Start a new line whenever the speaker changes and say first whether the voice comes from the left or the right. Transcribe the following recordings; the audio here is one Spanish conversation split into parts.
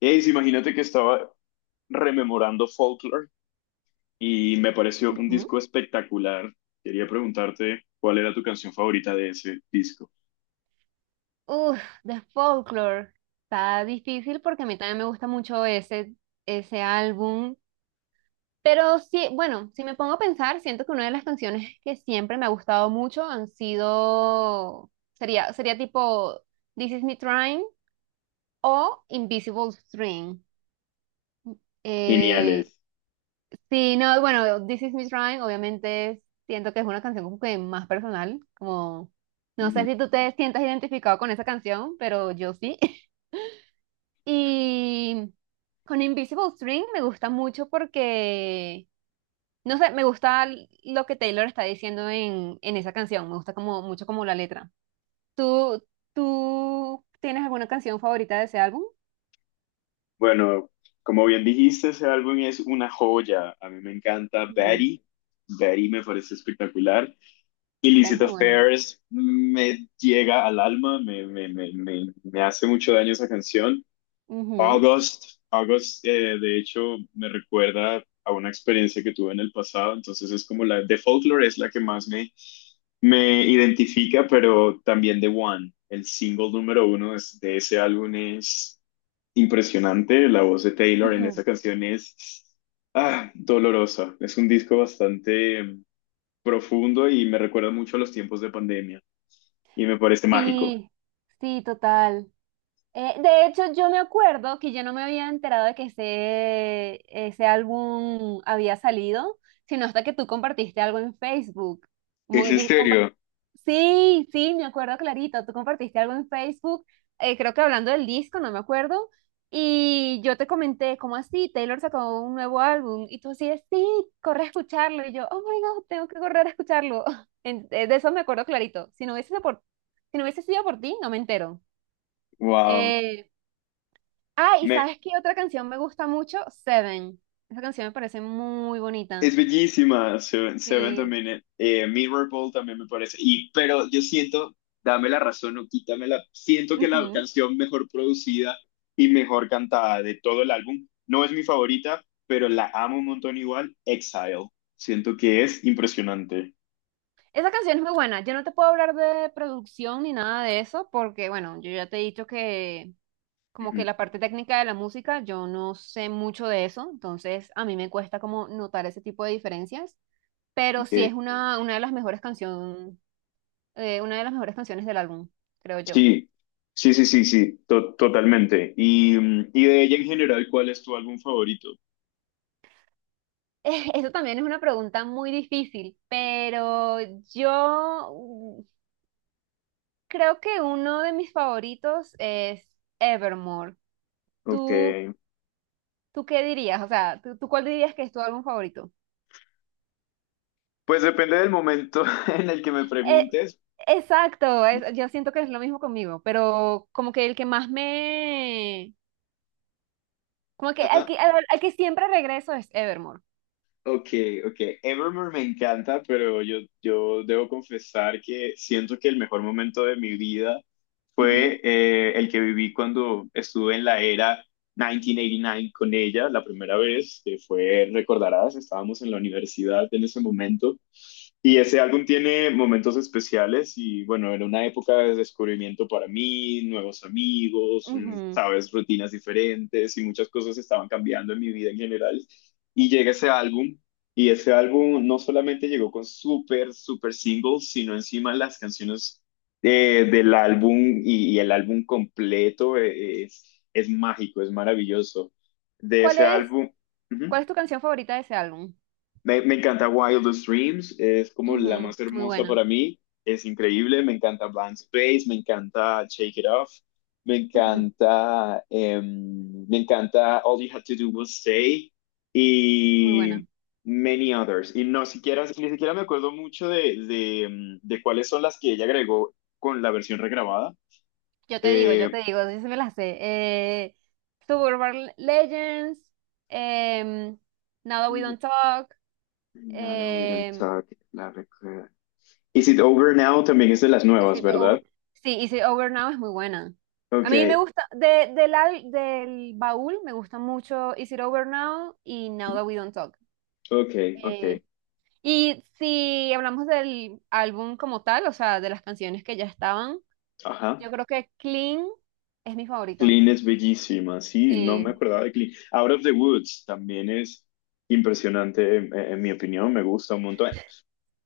left: Ace, imagínate que estaba rememorando Folklore y me pareció un
right: Ujú.
left: disco espectacular. Quería preguntarte cuál era tu canción favorita de ese disco.
right: Uf, de Folklore. Está difícil porque a mí también me gusta mucho ese álbum. Pero sí, bueno, si me pongo a pensar, siento que una de las canciones que siempre me ha gustado mucho sería tipo This Is Me Trying o Invisible String. Eh,
left: Geniales.
right: sí, no, bueno, This Is Me Trying, obviamente siento que es una canción como que más personal. No sé
left: Ujú.
right: si tú te sientas identificado con esa canción, pero yo sí. Y con Invisible String me gusta mucho porque, no sé, me gusta lo que Taylor está diciendo en esa canción, me gusta como, mucho como la letra. ¿Tú, Tú tienes alguna canción favorita de ese álbum?
left: Bueno, como bien dijiste, ese álbum es una joya. A mí me encanta
right: Ujú.
left: Betty. Betty me parece espectacular.
right: Dale,
left: Illicit
right: es muy buena.
left: Affairs me llega al alma, me hace mucho daño esa canción.
right: Ujú,
left: August, August, de hecho, me recuerda a una experiencia que tuve en el pasado, entonces es como la de Folklore es la que más me identifica, pero también The One, el single número uno de ese álbum es impresionante, la voz de Taylor en
right: ujú.
left: esa canción es ah, dolorosa, es un disco bastante profundo y me recuerda mucho a los tiempos de pandemia y me parece mágico.
right: Sí, sí, total. De hecho, yo me acuerdo que yo no me había enterado de que ese álbum había salido, sino hasta que tú compartiste algo en Facebook. Como,
left: ¿Es en serio?
right: sí, sí, me acuerdo clarito. Tú compartiste algo en Facebook, creo que hablando del disco, no me acuerdo. Y yo te comenté, ¿cómo así? Taylor sacó un nuevo álbum. Y tú así, sí, corre a escucharlo. Y yo, oh my God, tengo que correr a escucharlo. De eso me acuerdo clarito. Si no hubiese sido por ti, no me entero.
left: Wow.
right: Eh, y
left: Me,
right: ¿sabes qué otra canción me gusta mucho? Seven. Esa canción me parece muy bonita.
left: es bellísima, Seven, Seven
right: Sí.
left: también, Mirror Mirrorball también me parece, y, pero yo siento, dame la razón o quítamela, siento que la canción mejor producida y mejor cantada de todo el álbum, no es mi favorita, pero la amo un montón igual, Exile, siento que es impresionante.
right: Esa canción es muy buena. Yo no te puedo hablar de producción ni nada de eso porque, bueno, yo ya te he dicho que como que
left: Ujú,
right: la parte técnica de la música, yo no sé mucho de eso, entonces a mí me cuesta como notar ese tipo de diferencias, pero sí es
left: ok.
right: una de las mejores canciones, una de las mejores canciones del álbum, creo yo.
left: Sí, sí, sí, sí, sí, totalmente. Y, y de ella en general, ¿cuál es tu álbum favorito?
right: Eso también es una pregunta muy difícil, pero yo creo que uno de mis favoritos es Evermore.
left: Ok,
right: ¿Tú ¿Tú qué dirías? O sea, ¿ tú cuál dirías que es tu álbum favorito?
left: pues depende del momento en el que me
right: Eh,
left: preguntes.
right: exacto, yo siento que es lo mismo conmigo, pero como que el que más me... Como que
left: Ajá.
right: al que siempre regreso es Evermore.
left: Ok, ok. Evermore me encanta, pero yo debo confesar que siento que el mejor momento de mi vida
right: Ujú,
left: fue el que viví cuando estuve en la era 1989 con ella la primera vez, que fue, recordarás, estábamos en la universidad en ese momento. Y ese álbum tiene momentos especiales y bueno, era una época de descubrimiento para mí, nuevos amigos,
right: ujú.
left: sabes, rutinas diferentes y muchas cosas estaban cambiando en mi vida en general. Y llega ese álbum y ese álbum no solamente llegó con súper, súper singles, sino encima las canciones del álbum y el álbum completo es mágico, es maravilloso. De
right: ¿Cuál
left: ese
right: es,
left: álbum, ujú,
right: Cuál es tu canción favorita de ese álbum?
left: me encanta Wildest Dreams, es como la
right: Ujú,
left: más
right: muy
left: hermosa
right: buena,
left: para mí, es increíble, me encanta Blank Space, me encanta Shake It Off, me
right: ujú,
left: encanta, me encanta All You Had to Do Was Stay
right: muy
left: y
right: buena.
left: many others. Y no siquiera, ni siquiera me acuerdo mucho de cuáles son las que ella agregó con la versión regrabada,
right: Yo te digo, yo
left: eh,
right: te digo, yo sí me la sé. Suburban Legends, em, Now That We Don't Talk,
left: nada, we don't talk, la recuerdo. Is it over now? También es de las
right: Is
left: nuevas,
right: It
left: ¿verdad?
right: Over- sí, Is It Over Now es muy buena. A
left: Ok,
right: mí me gusta, del baúl me gusta mucho Is It Over Now y Now That We Don't Talk.
left: ok, ok.
right: Eh, y si hablamos del álbum como tal, o sea, de las canciones que ya estaban,
left: Ajá.
right: yo creo que Clean es mi favorita.
left: Clean es bellísima, sí, no me
right: Sí.
left: acordaba de Clean. Out of the Woods también es impresionante, en mi opinión, me gusta un montón.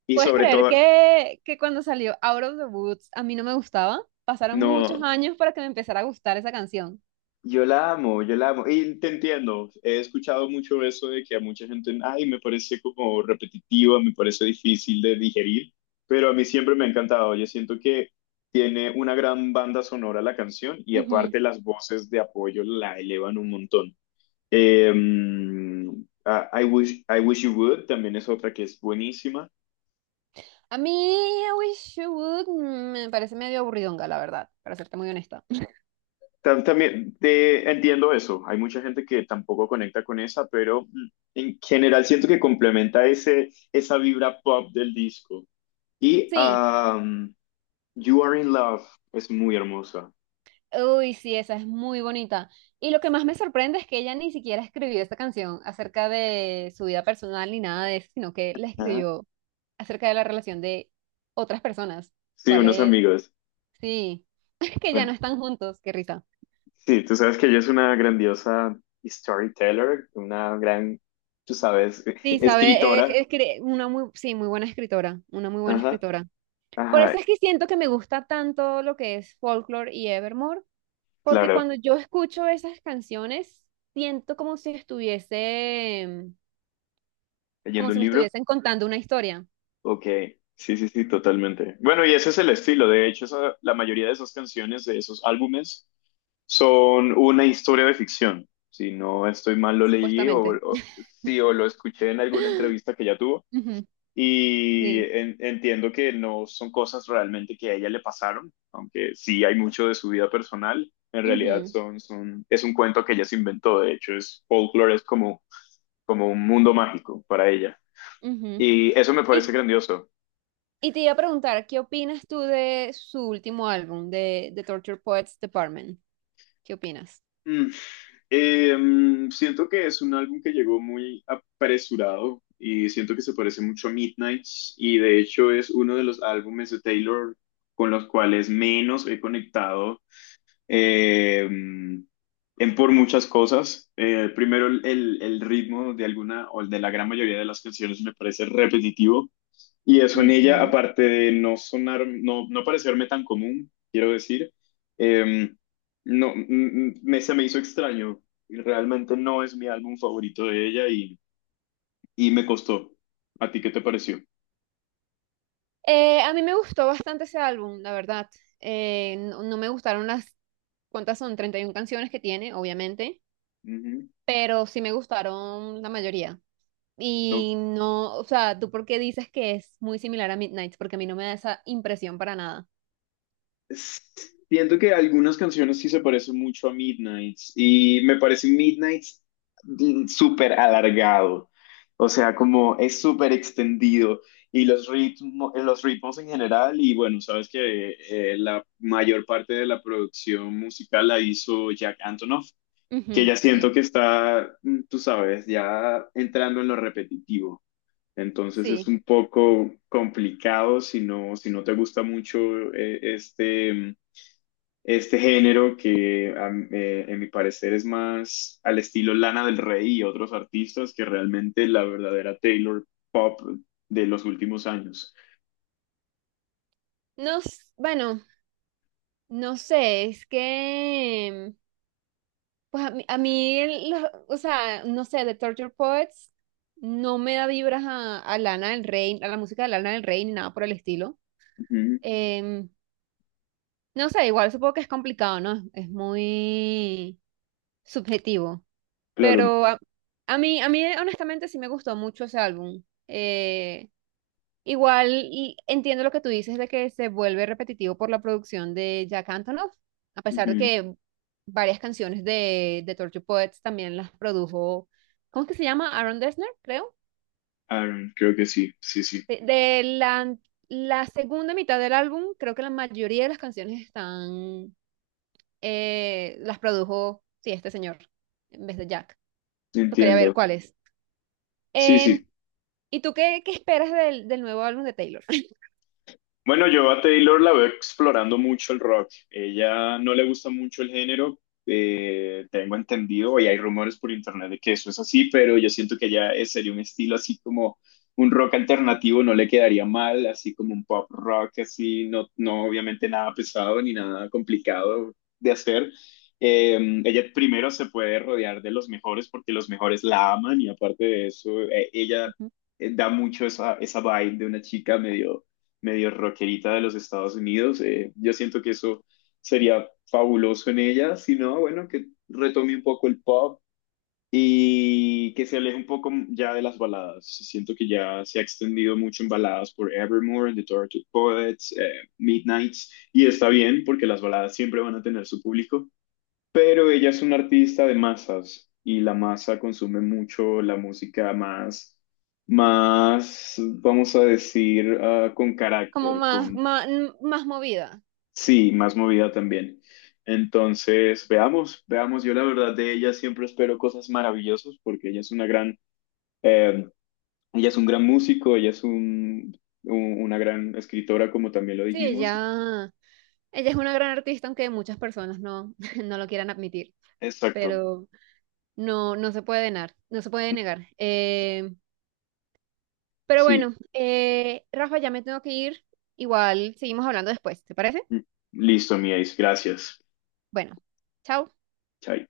left: Y
right: ¿Puedes
left: sobre
right: creer
left: todo,
right: que cuando salió Out of the Woods a mí no me gustaba? Pasaron muchos
left: no.
right: años para que me empezara a gustar esa canción.
left: Yo la amo, yo la amo. Y te entiendo, he escuchado mucho eso de que a mucha gente, ay, me parece como repetitiva, me parece difícil de digerir, pero a mí siempre me ha encantado. Yo siento que tiene una gran banda sonora la canción y
right: Ujú.
left: aparte las voces de apoyo la elevan un montón. Eh, I wish you would también es otra que es buenísima.
right: A mí, I Wish You Would me parece medio aburridonga, la verdad, para serte muy honesta.
left: También te entiendo eso. Hay mucha gente que tampoco conecta con esa, pero en general siento que complementa ese, esa vibra pop del disco. Y
right: Sí,
left: You Are in Love es muy hermosa.
right: uy, sí, esa es muy bonita. Y lo que más me sorprende es que ella ni siquiera escribió esta canción acerca de su vida personal ni nada de eso, sino que la
left: Ajá.
right: escribió acerca de la relación de otras personas.
left: Sí,
right: ¿Cuál
left: unos
right: es?
left: amigos.
right: Sí, que ya no
left: Bueno,
right: están juntos, qué risa.
left: sí, tú sabes que ella es una grandiosa storyteller, una gran, tú sabes,
right: Sí, sabe,
left: escritora.
right: una muy, sí, muy buena escritora, una muy buena
left: Ajá,
right: escritora. Por eso
left: ajá,
right: es que siento que me gusta tanto lo que es Folklore y Evermore. Porque
left: claro,
right: cuando yo escucho esas canciones, siento como si estuviese, como
left: leyendo un
right: si me
left: libro.
right: estuviesen contando una historia,
left: Ok, sí, sí, sí, totalmente. Bueno, y ese es el estilo. De hecho, la mayoría de esas canciones, de esos álbumes, son una historia de ficción. Si no estoy mal, lo leí
right: supuestamente.
left: o- sí, o lo escuché en alguna entrevista que ella tuvo.
right: Ujú.
left: Y
right: Sí.
left: entiendo que no son cosas realmente que a ella le pasaron, aunque sí hay mucho de su vida personal. En realidad
right: Ujú,
left: es un cuento que ella se inventó. De hecho, es folklore, es como, como un mundo mágico para ella.
right: ujú.
left: Y eso me
right: Y,
left: parece grandioso.
right: y te iba a preguntar, ¿qué opinas tú de su último álbum, de The Torture Poets Department? ¿Qué opinas?
left: Eh, siento que es un álbum que llegó muy apresurado y siento que se parece mucho a Midnights y de hecho es uno de los álbumes de Taylor con los cuales menos he conectado eh, en por muchas cosas. Primero, el ritmo de alguna o de la gran mayoría de las canciones me parece repetitivo. Y eso en ella,
right: Ujú.
left: aparte de no sonar, no parecerme tan común, quiero decir, em, no, mm, me, se me hizo extraño. Y realmente no es mi álbum favorito de ella y me costó. ¿A ti qué te pareció?
right: A mí me gustó bastante ese álbum, la verdad. No me gustaron las. ¿Cuántas son? 31 canciones que tiene, obviamente,
left: Ujú,
right: pero sí me gustaron la mayoría. Y no, o sea, ¿tú por qué dices que es muy similar a Midnight? Porque a mí no me da esa impresión para nada.
left: siento que algunas canciones sí se parecen mucho a Midnights y me parece Midnights súper alargado, o sea, como es súper extendido y los ritmos en general y bueno, sabes que la mayor parte de la producción musical la hizo Jack Antonoff, que
right: Ujú,
left: ya
right: sí,
left: siento que está, tú sabes, ya entrando en lo repetitivo. Entonces es
right: sí.
left: un poco complicado si no, si no te gusta mucho este este género que en mi parecer es más al estilo Lana del Rey y otros artistas que realmente la verdadera Taylor Pop de los últimos años.
right: Bueno, no sé, es que, pues a mí, o sea, no sé, The Torture Poets no me da vibras a Lana del Rey, a la música de Lana del Rey, ni nada por el estilo.
left: Ujú,
right: Em, no sé, igual supongo que es complicado, ¿no? Es muy subjetivo.
left: claro,
right: Pero a, a mí, a mí honestamente sí me gustó mucho ese álbum. Igual y entiendo lo que tú dices de que se vuelve repetitivo por la producción de Jack Antonoff, a pesar de
left: ujú,
right: que varias canciones de Torture Poets también las produjo, ¿cómo es que se llama? Aaron Dessner, creo.
left: Aaron, creo que sí, sí, sí,
right: De la segunda mitad del álbum, creo que la mayoría de las canciones están, las produjo, sí, este señor, en vez de Jack. Yo quería ver
left: entiendo.
right: cuáles.
left: Sí,
right: Em,
left: sí,
right: ¿Y tú qué, qué esperas del nuevo álbum de Taylor?
left: bueno, yo a Taylor la veo explorando mucho el rock. Ella no le gusta mucho el género, tengo entendido, y hay rumores por internet de que eso es así, pero yo siento que ya sería un estilo así como un rock alternativo, no le quedaría mal, así como un pop rock, así, no, no obviamente nada pesado ni nada complicado de hacer. Ella primero se puede rodear de los mejores porque los mejores la aman y aparte de eso, ella
right: Ujú.
left: da mucho esa, esa vibe de una chica medio medio rockerita de los Estados Unidos. Yo siento que eso sería fabuloso en ella, si no, bueno, que retome un poco el pop y que se aleje un poco ya de las baladas. Siento que ya se ha extendido mucho en baladas por Evermore, The Tortured Poets, Midnights, y está bien porque las baladas siempre van a tener su público, pero ella es una artista de masas y la masa consume mucho la música más, más, vamos a decir, ah, con
right: Como
left: carácter,
right: más,
left: con,
right: más, más movida.
left: sí, más movida también. Entonces, veamos, veamos, yo la verdad de ella siempre espero cosas maravillosas porque ella es una gran, eh, ella es un gran músico, ella es una gran escritora, como también lo
right: Sí,
left: dijimos.
right: ella es una gran artista, aunque muchas personas no, no lo quieran admitir,
left: Exacto.
right: pero no, no se puede negar, no se puede negar. Pero
left: Sí,
right: bueno, Rafa, ya me tengo que ir. Igual seguimos hablando después, ¿te parece?
left: listo, mi Ace, gracias.
right: Bueno, chao.
left: Chai.